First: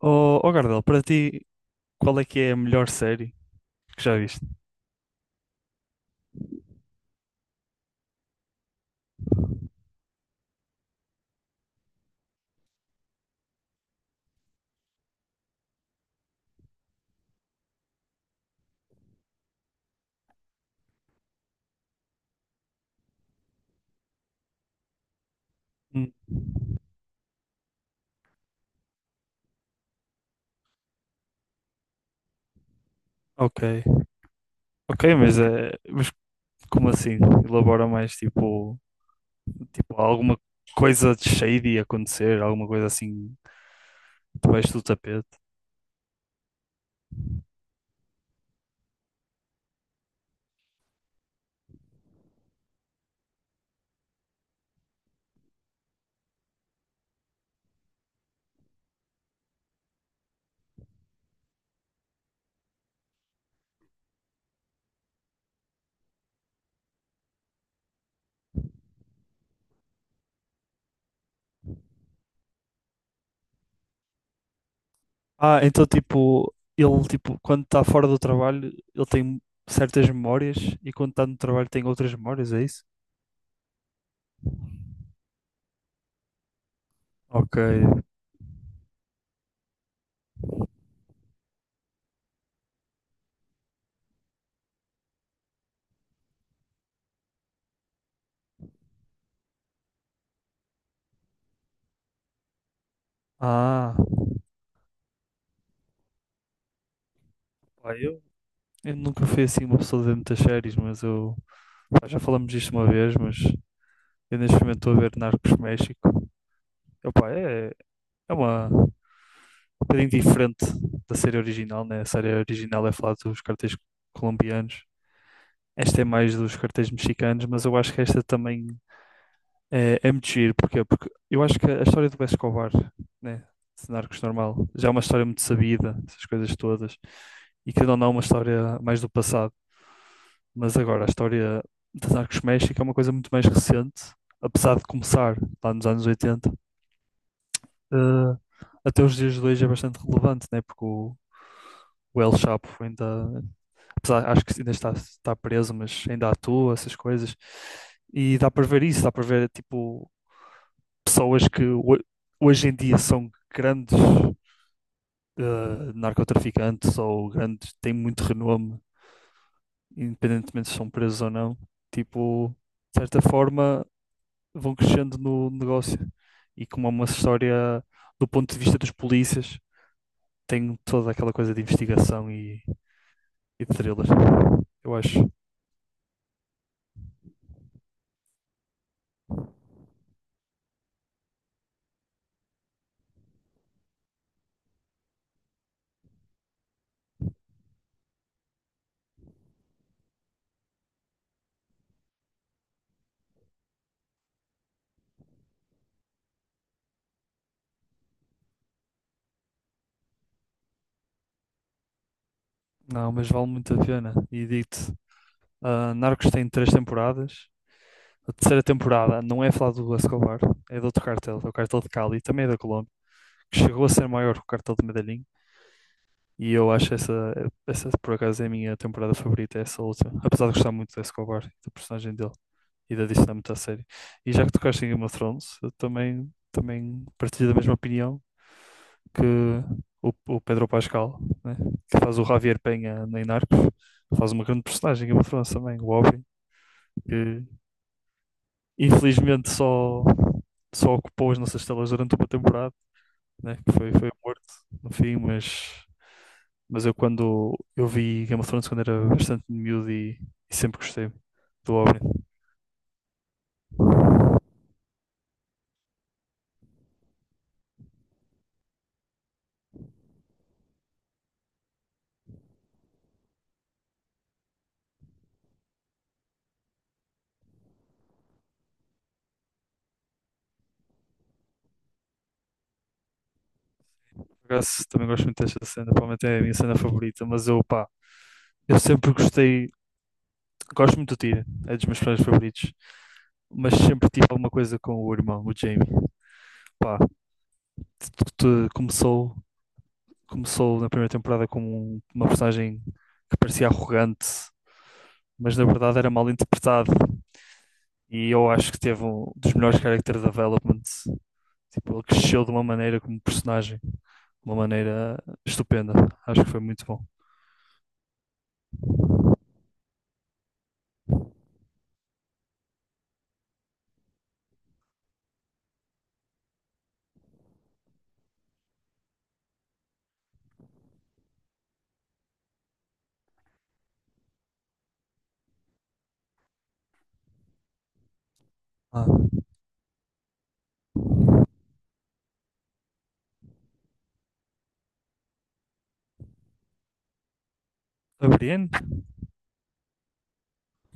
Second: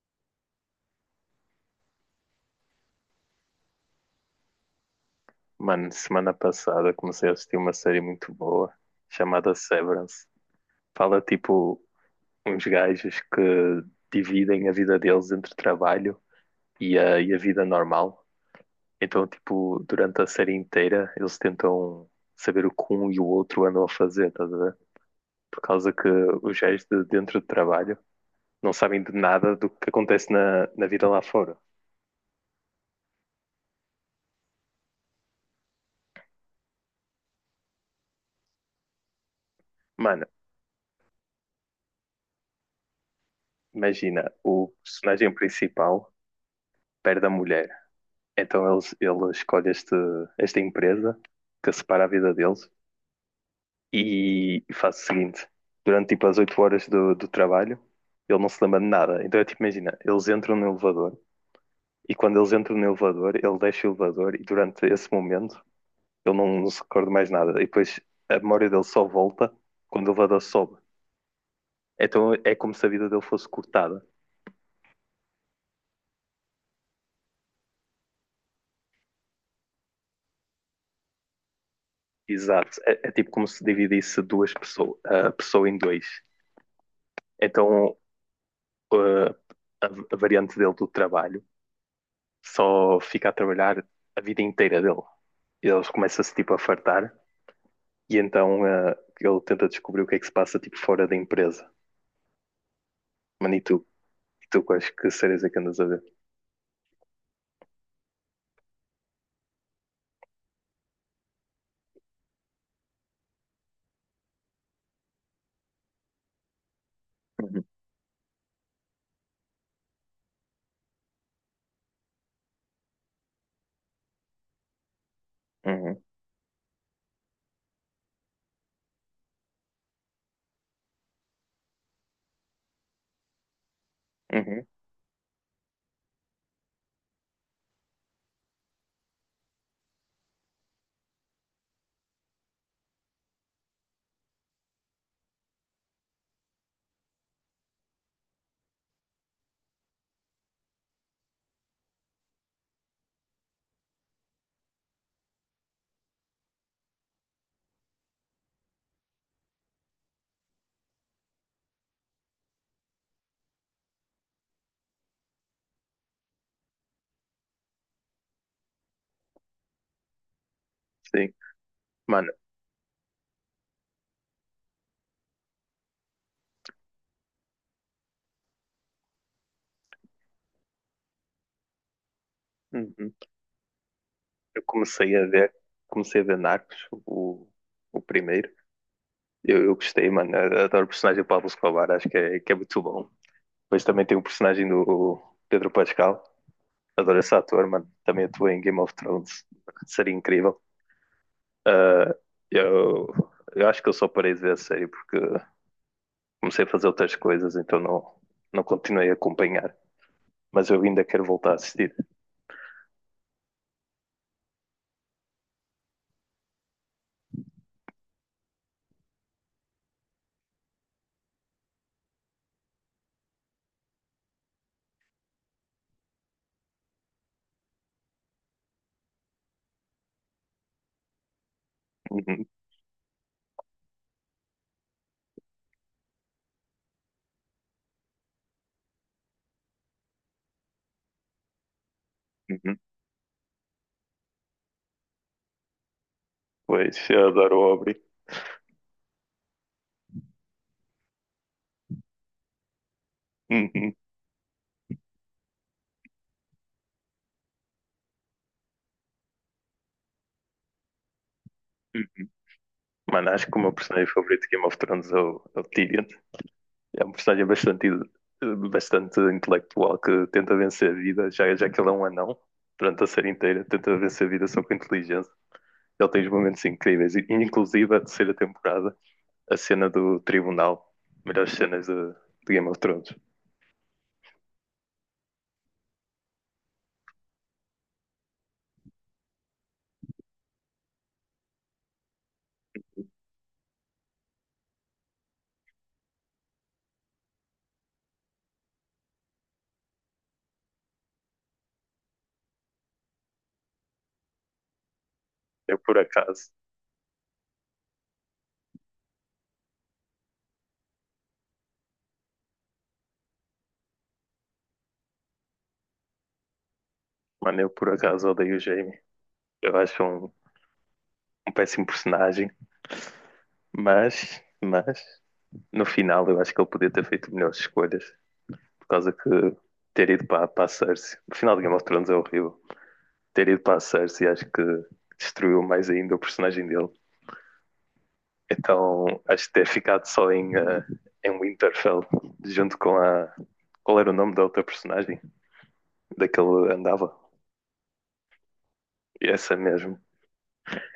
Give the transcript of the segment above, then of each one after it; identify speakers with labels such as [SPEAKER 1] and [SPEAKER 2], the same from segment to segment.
[SPEAKER 1] Oh Gardel, para ti, qual é que é a melhor série que já viste?
[SPEAKER 2] Mano, semana passada comecei a assistir uma série muito boa chamada Severance. Fala tipo uns gajos que dividem a vida deles entre trabalho e a vida normal. Então, tipo, durante a série inteira eles tentam saber o que um e o outro andam a fazer, estás a ver? Por causa que
[SPEAKER 1] Hum.
[SPEAKER 2] os gajos de dentro do trabalho não sabem de nada do que acontece na vida lá fora.
[SPEAKER 1] Ok, ok, mas como assim? Elabora mais tipo. Tipo,
[SPEAKER 2] Mano,
[SPEAKER 1] alguma coisa de shady acontecer, alguma coisa assim
[SPEAKER 2] imagina, o
[SPEAKER 1] debaixo do
[SPEAKER 2] personagem
[SPEAKER 1] tapete.
[SPEAKER 2] principal perde a mulher. Então ele escolhe esta empresa que separa a vida deles e faz o seguinte: durante tipo as 8 horas do trabalho, ele não se lembra de nada. Então é tipo, imagina, eles entram no elevador e quando eles entram no elevador, ele deixa o elevador e durante esse momento ele não se recorda mais nada. E depois a memória dele só volta quando o elevador sobe. Então é como se a vida dele fosse cortada.
[SPEAKER 1] Ah, então tipo, ele tipo, quando está fora do trabalho, ele tem certas memórias e quando está no trabalho tem outras memórias, é
[SPEAKER 2] Exato.
[SPEAKER 1] isso?
[SPEAKER 2] É tipo como se dividisse duas pessoas, a pessoa em dois.
[SPEAKER 1] Ok.
[SPEAKER 2] Então eh, a, a variante dele do trabalho só fica a trabalhar a vida inteira dele. E eles começam-se tipo a fartar e então ele tenta descobrir o que é que se passa tipo fora da empresa. Mano, e tu?
[SPEAKER 1] Ah,
[SPEAKER 2] E tu quais que séries é que andas a ver?
[SPEAKER 1] pá, eu nunca fui assim uma pessoa de ver muitas séries, mas eu pá, já falamos disto uma vez, mas eu neste momento estou a ver Narcos México. Epá,
[SPEAKER 2] Uhum,
[SPEAKER 1] é uma um bocadinho diferente da série original, né? A série original é falar dos cartéis colombianos. Esta
[SPEAKER 2] uhum,
[SPEAKER 1] é mais dos cartéis mexicanos, mas eu acho que esta também é muito giro. Porquê? Porque eu acho que a história do Pablo Escobar, né, de Narcos
[SPEAKER 2] uhum.
[SPEAKER 1] normal, já é uma história muito sabida, essas coisas todas, e que não é uma história mais do passado. Mas agora, a história de Narcos México é uma coisa muito mais recente, apesar de começar lá nos anos 80, eh, até os dias de hoje é bastante relevante, né? Porque o El Chapo ainda acho que ainda está preso, mas ainda atua, essas coisas. E dá para ver isso, dá para ver, tipo, pessoas que hoje em dia são grandes narcotraficantes ou grandes, têm muito renome, independentemente se são presos ou
[SPEAKER 2] Sim.
[SPEAKER 1] não.
[SPEAKER 2] Mano,
[SPEAKER 1] Tipo, de certa forma, vão crescendo no negócio. E como é uma história, do ponto de vista dos polícias, tem toda aquela coisa de investigação e,
[SPEAKER 2] uhum.
[SPEAKER 1] e de thriller.
[SPEAKER 2] Eu
[SPEAKER 1] Eu
[SPEAKER 2] comecei a
[SPEAKER 1] acho.
[SPEAKER 2] ver, comecei a ver Narcos, o primeiro. Eu gostei, mano. Eu adoro o personagem do Pablo Escobar, acho que é muito bom. Depois também tem o personagem do Pedro Pascal. Adoro esse ator, mano. Também atuou em Game of Thrones. Seria incrível. Ah, eu, eu acho que eu só parei de ver a série porque comecei a fazer outras coisas, então não continuei a acompanhar. Mas eu ainda quero voltar a assistir.
[SPEAKER 1] Não, mas vale muito a pena. E digo. Ah, Narcos tem três temporadas. A terceira temporada não é falada do Escobar, é de outro cartel, é o cartel de Cali, também é da Colômbia, que chegou a ser maior que o cartel de Medellín. E eu acho essa por acaso, é a minha temporada favorita, é essa última. Apesar de gostar muito do Escobar, da personagem dele
[SPEAKER 2] Uhum,
[SPEAKER 1] e da dinâmica da série. E já que tocaste em Game of Thrones, eu também partilho da mesma opinião que o Pedro Pascal, né, que faz o Javier
[SPEAKER 2] uhum.
[SPEAKER 1] Peña em Narcos, faz uma grande personagem em Game of Thrones também, o Oberyn,
[SPEAKER 2] Pois, eu
[SPEAKER 1] que
[SPEAKER 2] adoro o Aubrey.
[SPEAKER 1] infelizmente só ocupou as nossas telas durante uma temporada, né? Que foi,
[SPEAKER 2] Uhum.
[SPEAKER 1] foi um morto no fim, mas eu quando eu vi Game of Thrones quando era bastante miúdo e sempre gostei do Oberyn.
[SPEAKER 2] Mano, acho que o meu personagem favorito de Game of Thrones é o Tyrion. É um personagem bastante, bastante intelectual que tenta vencer a vida, já que ele é um anão durante a série inteira, tenta vencer a vida só com inteligência. Ele tem os momentos incríveis, inclusive a terceira temporada, a cena do tribunal, melhores cenas de Game of Thrones.
[SPEAKER 1] Por acaso, também gosto muito desta cena, provavelmente é a minha cena favorita, mas eu pá, eu sempre gostei, gosto muito do Tyrion, é dos meus personagens favoritos, mas sempre tive alguma coisa com o irmão, o Jaime. Pá, tudo começou na primeira temporada como uma personagem que parecia arrogante, mas na
[SPEAKER 2] Eu por
[SPEAKER 1] verdade era mal
[SPEAKER 2] acaso,
[SPEAKER 1] interpretado. E eu acho que teve um dos melhores character developments. Tipo, ele cresceu de uma maneira como personagem, de uma maneira estupenda. Acho que foi muito bom.
[SPEAKER 2] mano, eu por acaso odeio o Jaime. Eu acho um péssimo personagem, mas no final eu acho que ele podia ter feito melhores escolhas, por causa que ter ido para a Cersei, no final de Game of Thrones é horrível. Ter ido para a Cersei acho que destruiu mais ainda o personagem dele. Então,
[SPEAKER 1] Ah,
[SPEAKER 2] acho que ter ficado só em Winterfell, junto com a. Qual era o nome da outra personagem? Daquele andava?
[SPEAKER 1] a Brienne?
[SPEAKER 2] Essa mesmo.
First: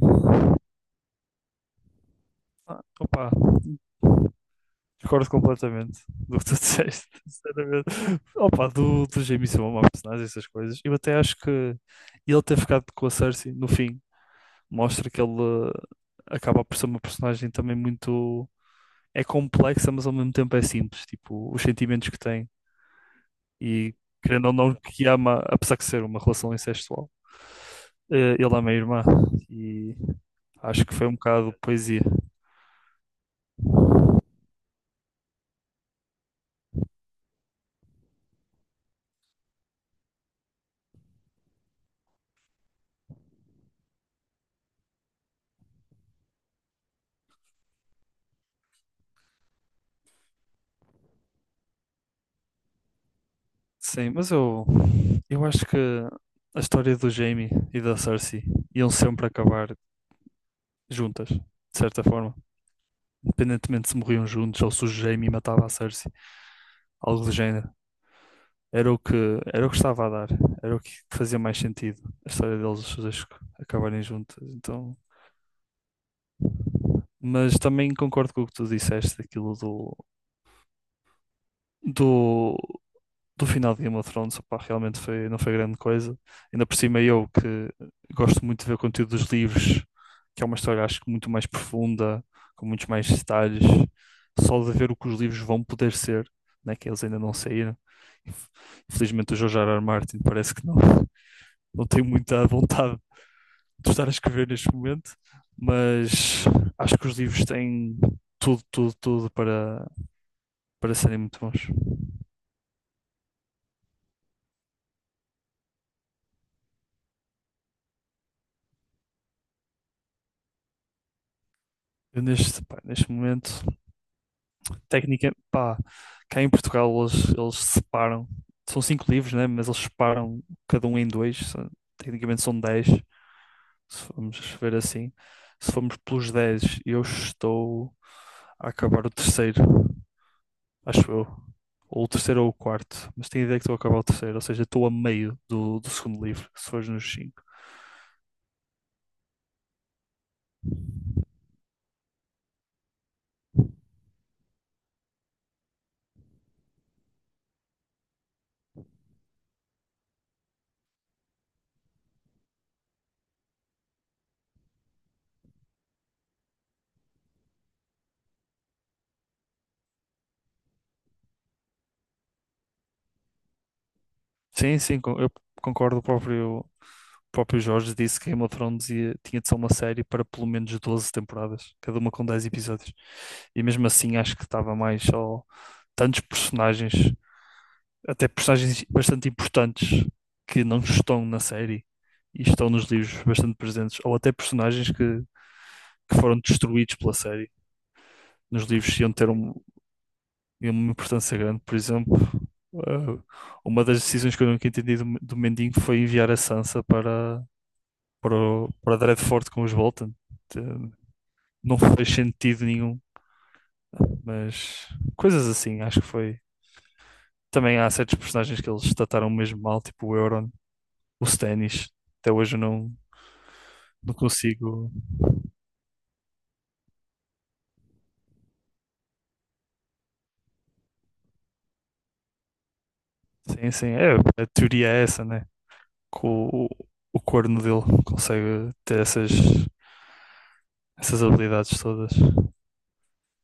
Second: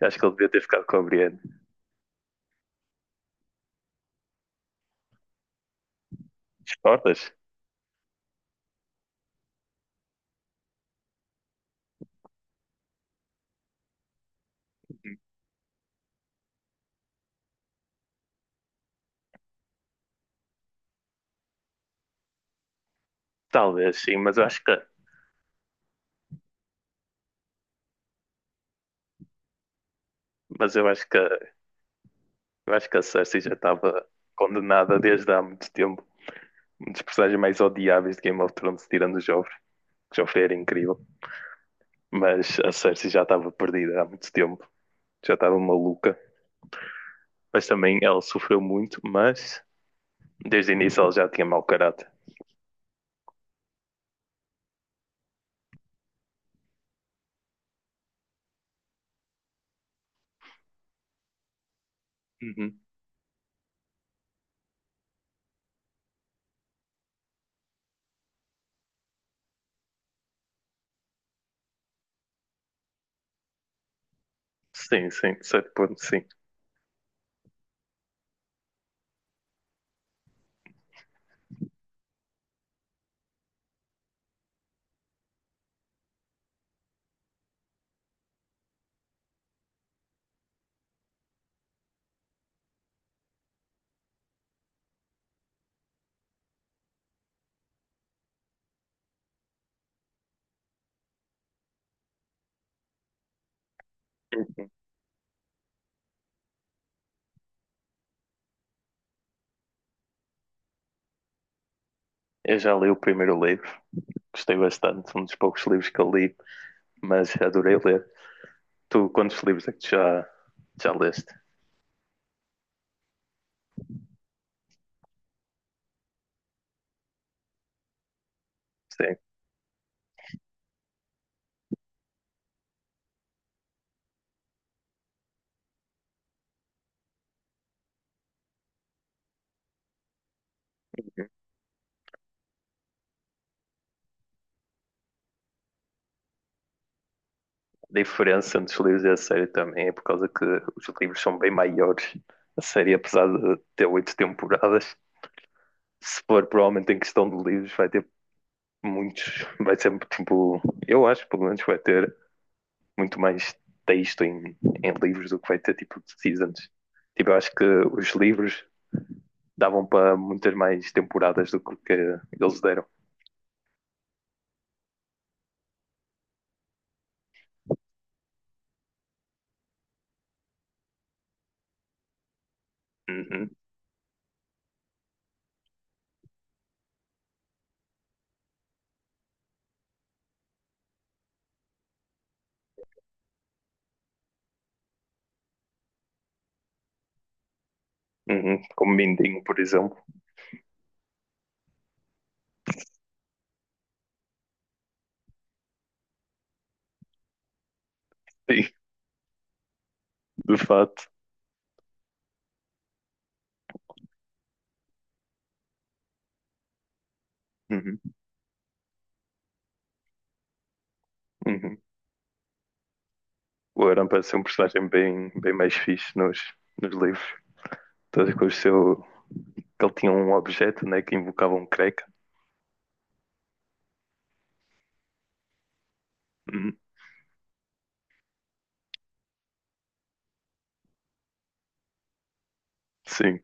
[SPEAKER 2] Acho que ele devia ter ficado com a Brienne.
[SPEAKER 1] Ah, opa, discordo completamente do que tu disseste,
[SPEAKER 2] Discordas?
[SPEAKER 1] sinceramente. Opa, do Jaime ser uma má personagem, essas coisas. Eu até acho que ele ter ficado com a Cersei no fim mostra que ele eh, acaba por ser uma personagem também muito. É complexa, mas ao mesmo tempo é simples. Tipo, os sentimentos que tem e
[SPEAKER 2] Talvez, sim, mas eu
[SPEAKER 1] querendo ou
[SPEAKER 2] acho
[SPEAKER 1] não
[SPEAKER 2] que.
[SPEAKER 1] que ama, apesar de ser uma relação incestual. Ele ama a irmã e
[SPEAKER 2] Mas
[SPEAKER 1] acho
[SPEAKER 2] eu
[SPEAKER 1] que
[SPEAKER 2] acho
[SPEAKER 1] foi um
[SPEAKER 2] que, eu
[SPEAKER 1] bocado poesia.
[SPEAKER 2] acho que a Cersei já estava condenada desde há muito tempo. Um dos personagens mais odiáveis de Game of Thrones, tirando o Joffrey, que o Joffrey era incrível. Mas a Cersei já estava perdida há muito tempo. Já estava maluca. Mas também ela sofreu muito, Desde o início ele já tinha mau caráter.
[SPEAKER 1] Sim, mas eu acho que a história do Jamie e da Cersei iam sempre acabar juntas, de certa forma.
[SPEAKER 2] Uhum.
[SPEAKER 1] Independentemente se morriam juntos ou se o Jamie matava a Cersei, algo do género. Era o que, era o que estava a dar, era o que fazia mais sentido, a história deles os dois acabarem juntos, então,
[SPEAKER 2] Sim, sim, de certo ponto, sim.
[SPEAKER 1] mas também concordo com o que tu disseste, aquilo do, do final de Game of Thrones, opá, realmente foi, não foi grande coisa, ainda por cima eu que gosto muito de ver o conteúdo dos livros, que é uma história acho que muito mais profunda, com muitos mais detalhes, só de ver o que os livros vão poder ser, né, que eles ainda não saíram, infelizmente o George R. R. Martin parece que não tenho muita vontade de estar a escrever
[SPEAKER 2] Uhum.
[SPEAKER 1] neste momento, mas acho que os livros têm tudo, tudo, tudo para serem muito bons.
[SPEAKER 2] Eu já li o primeiro livro, gostei bastante, um dos poucos livros que eu li, mas adorei ler. Tu, quantos livros é que tu já leste?
[SPEAKER 1] Eu pá, neste momento, pá, cá em Portugal eles separam, são cinco
[SPEAKER 2] Sim.
[SPEAKER 1] livros, né? Mas eles separam cada um em dois, tecnicamente são dez, se formos ver assim. Se formos pelos dez, eu estou a acabar o terceiro, acho eu.
[SPEAKER 2] Uhum.
[SPEAKER 1] Ou o terceiro ou o quarto, mas tenho a ideia que estou a acabar o terceiro, ou seja, estou a meio do segundo livro, se fores nos cinco.
[SPEAKER 2] A diferença entre os livros e a série também é por causa que os livros são bem maiores. A série, apesar de ter oito temporadas, se for provavelmente em questão de livros, vai ter muitos, vai ser tipo, eu acho pelo menos vai ter muito mais texto em livros do que vai ter tipo de seasons. Tipo, eu acho que os livros davam para muitas mais temporadas do que, o que eles deram.
[SPEAKER 1] Sim, sim, eu concordo. O próprio Jorge disse que Game of Thrones tinha de ser uma série para pelo menos 12 temporadas, cada uma com 10 episódios.
[SPEAKER 2] Uhum,
[SPEAKER 1] E mesmo assim acho que estava mais só tantos personagens, até personagens bastante importantes que não estão na série e estão nos livros bastante presentes, ou até personagens que foram destruídos pela série.
[SPEAKER 2] uhum.
[SPEAKER 1] Nos
[SPEAKER 2] Como
[SPEAKER 1] livros iam ter
[SPEAKER 2] Mindinho, por exemplo.
[SPEAKER 1] e uma importância grande. Por exemplo, eh, uma das decisões que eu nunca entendi do Mendinho foi enviar a Sansa para, para,
[SPEAKER 2] Sim,
[SPEAKER 1] o- para Dreadfort com os Bolton.
[SPEAKER 2] de
[SPEAKER 1] Te-
[SPEAKER 2] fato.
[SPEAKER 1] Não fez sentido nenhum, mas coisas assim, acho que foi. Também há
[SPEAKER 2] Uhum,
[SPEAKER 1] certos personagens que eles trataram mesmo mal, tipo o Euron, o
[SPEAKER 2] uhum.
[SPEAKER 1] Stannis. Até hoje eu não,
[SPEAKER 2] O Aran
[SPEAKER 1] não
[SPEAKER 2] parece ser um personagem
[SPEAKER 1] consigo.
[SPEAKER 2] bem, bem mais fixe nos livros. Todas com o seu, que ele tinha um objeto né, que invocava um creca.
[SPEAKER 1] Sim, sim, é, a teoria é essa, né? Que o,
[SPEAKER 2] Uhum.
[SPEAKER 1] o corno dele consegue ter essas habilidades todas.
[SPEAKER 2] Sim.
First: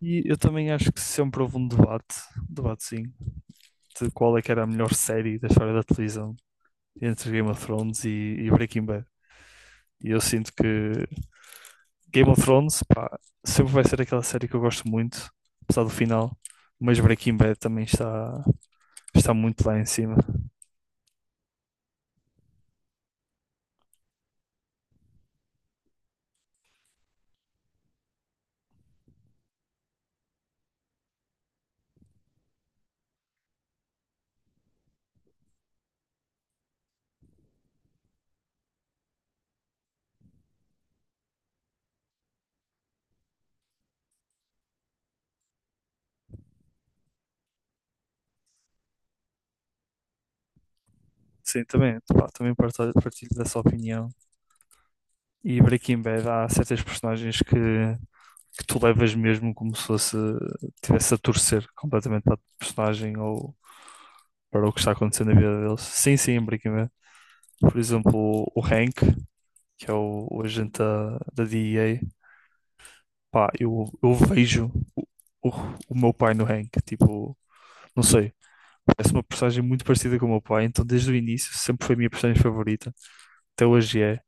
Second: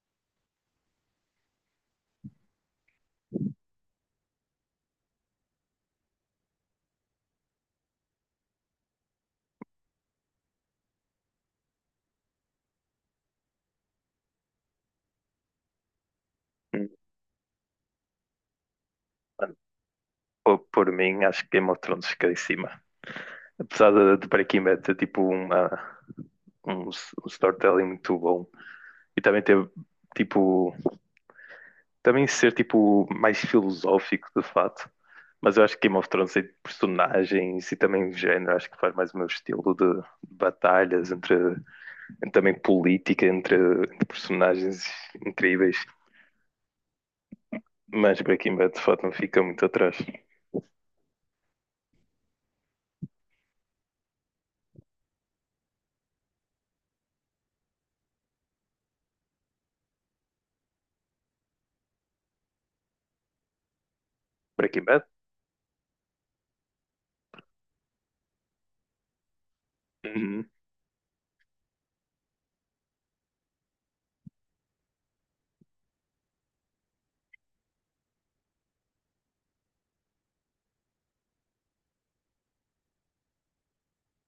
[SPEAKER 1] E eu também acho que sempre houve um debate sim, de qual é que era a melhor série da história da televisão entre Game of Thrones e Breaking Bad. E eu sinto que Game of Thrones, pá, sempre vai ser aquela série que eu gosto muito, apesar do final,
[SPEAKER 2] Uhum.
[SPEAKER 1] mas Breaking Bad também está muito lá em cima.
[SPEAKER 2] Por mim, acho que Game of Thrones fica em cima. Apesar de Breaking Bad ter tipo um storytelling muito bom e também ter tipo também ser tipo mais filosófico de fato. Mas eu acho que Game of Thrones tem personagens e também género, acho que faz mais o meu estilo de batalhas entre também política entre personagens incríveis. Mas Breaking Bad de fato não fica muito atrás.
[SPEAKER 1] Sim, pá, também partilho dessa opinião. E Breaking Bad há certas personagens que tu levas mesmo como se fosse tivesse a torcer completamente para o personagem ou para o que
[SPEAKER 2] Breaking
[SPEAKER 1] está
[SPEAKER 2] Bad?
[SPEAKER 1] acontecendo na vida deles. Sim, sim, em Breaking Bad. Por exemplo, o Hank, que é o
[SPEAKER 2] Uhum.
[SPEAKER 1] agente da DEA, pá, eu vejo o, o, o meu pai no Hank, tipo, não sei. Parece uma personagem muito parecida com o meu pai, então desde o início sempre foi a minha personagem favorita, até hoje é.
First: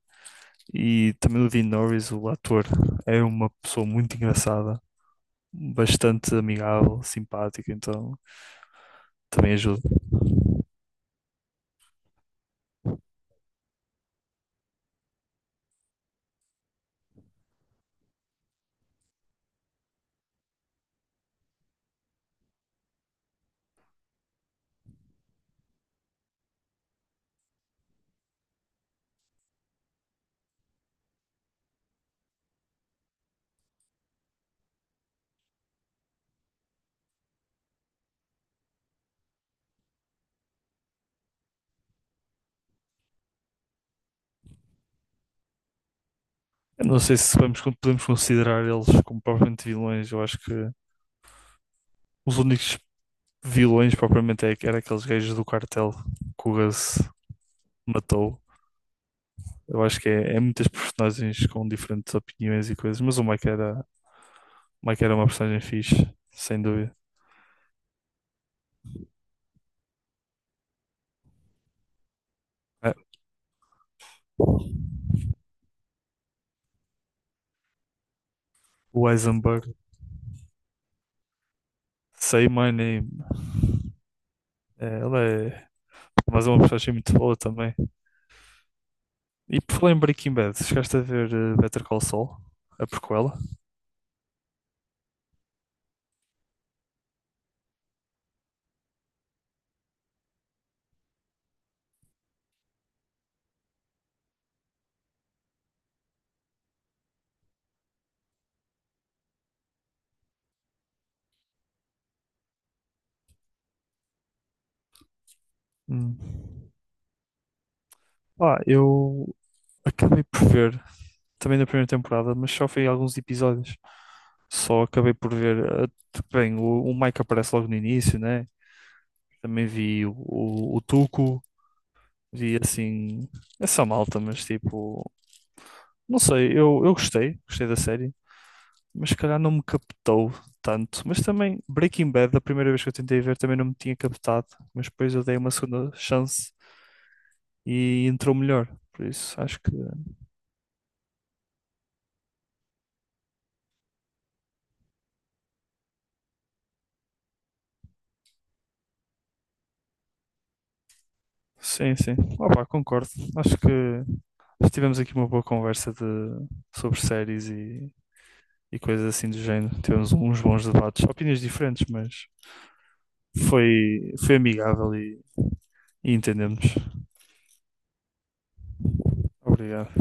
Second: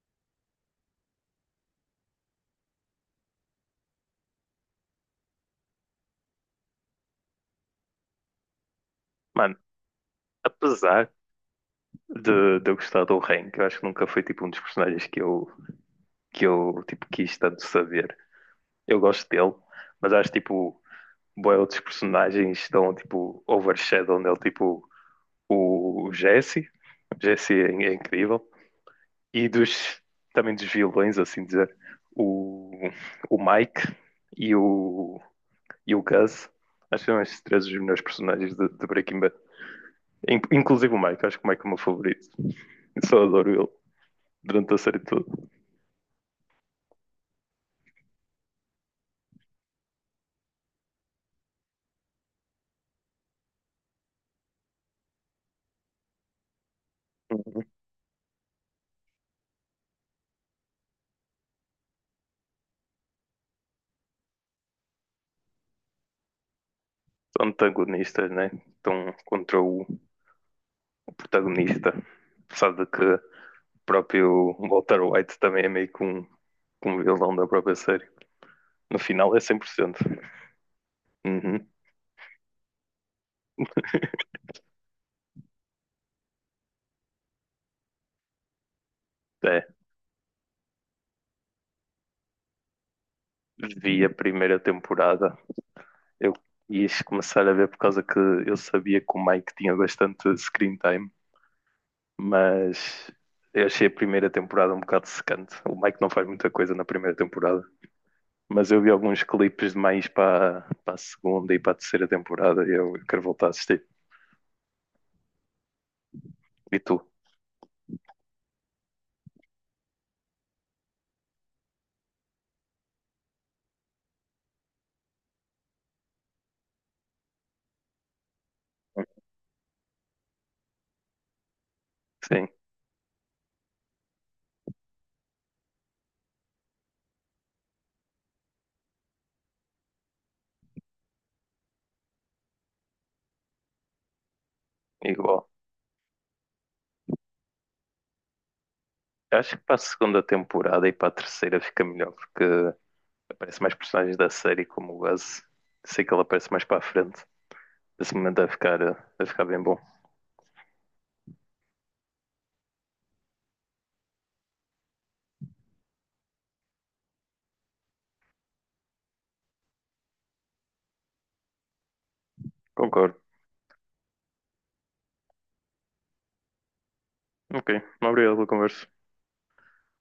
[SPEAKER 1] E também o Dean Norris, o ator, é uma pessoa muito engraçada, bastante amigável, simpática, então também
[SPEAKER 2] Mano,
[SPEAKER 1] ajuda.
[SPEAKER 2] apesar de eu gostar do Hank, eu acho que nunca foi tipo um dos personagens que eu tipo, quis tanto saber. Eu gosto dele, mas acho tipo, bué outros personagens estão tipo overshadow nele, tipo o Jesse. O Jesse é incrível. E também dos vilões, assim dizer, o, o Mike e o, e o Gus. Acho que são esses três os melhores personagens de Breaking Bad. Inclusive o Mike, acho que o Mike é o meu favorito. Eu só adoro ele durante a série toda.
[SPEAKER 1] Eu não sei se podemos considerar eles como propriamente vilões, eu acho que os únicos vilões propriamente era aqueles gajos do cartel que o Gus
[SPEAKER 2] Uhum.
[SPEAKER 1] matou. Eu acho que é muitas personagens com diferentes opiniões e coisas, mas o Mike era uma personagem fixe, sem dúvida.
[SPEAKER 2] São antagonistas, né? Estão contra o protagonista. Apesar de
[SPEAKER 1] É,
[SPEAKER 2] que próprio Walter White também é meio que um vilão da própria série. No
[SPEAKER 1] o
[SPEAKER 2] final é
[SPEAKER 1] Eisenberg,
[SPEAKER 2] 100%. Uhum.
[SPEAKER 1] Say My Name, é, ela é, mas é uma personagem muito boa também. E
[SPEAKER 2] É.
[SPEAKER 1] por falar em Breaking Bad, chegaste a ver Better Call Saul, a prequela?
[SPEAKER 2] Vi a primeira temporada. Eu quis começar a ver por causa que eu sabia que o Mike tinha bastante screen time, mas eu achei a primeira temporada um bocado secante. O Mike não faz muita coisa na primeira temporada, mas eu vi alguns clipes de mais para a segunda e para a terceira temporada e eu quero voltar a assistir.
[SPEAKER 1] Hum.
[SPEAKER 2] E tu?
[SPEAKER 1] Ah, eu acabei por ver também da primeira temporada, mas só vi alguns episódios. Só acabei por ver. eh, Bem, o Mike aparece logo no início, né? Também vi o Tuco,
[SPEAKER 2] Sim,
[SPEAKER 1] vi assim, essa malta, mas tipo, não sei, eu gostei da série, mas se calhar não me captou tanto. Mas também Breaking Bad, da primeira vez que eu tentei ver, também não me tinha captado, mas depois eu dei
[SPEAKER 2] igual.
[SPEAKER 1] uma segunda chance e entrou melhor. Por
[SPEAKER 2] Eu
[SPEAKER 1] isso,
[SPEAKER 2] acho
[SPEAKER 1] acho
[SPEAKER 2] que
[SPEAKER 1] que
[SPEAKER 2] para a segunda temporada e para a terceira fica melhor, porque aparece mais personagens da série, como o Buzz. Sei que ele aparece mais para a frente. Esse momento vai ficar bem bom.
[SPEAKER 1] sim, sim. Opa, concordo. Acho que Mas tivemos aqui uma boa conversa sobre séries e coisas assim do género. Tivemos uns bons debates, opiniões diferentes, mas
[SPEAKER 2] Concordo.
[SPEAKER 1] foi amigável e entendemos.
[SPEAKER 2] Ok, obrigado pela conversa.
[SPEAKER 1] Obrigado.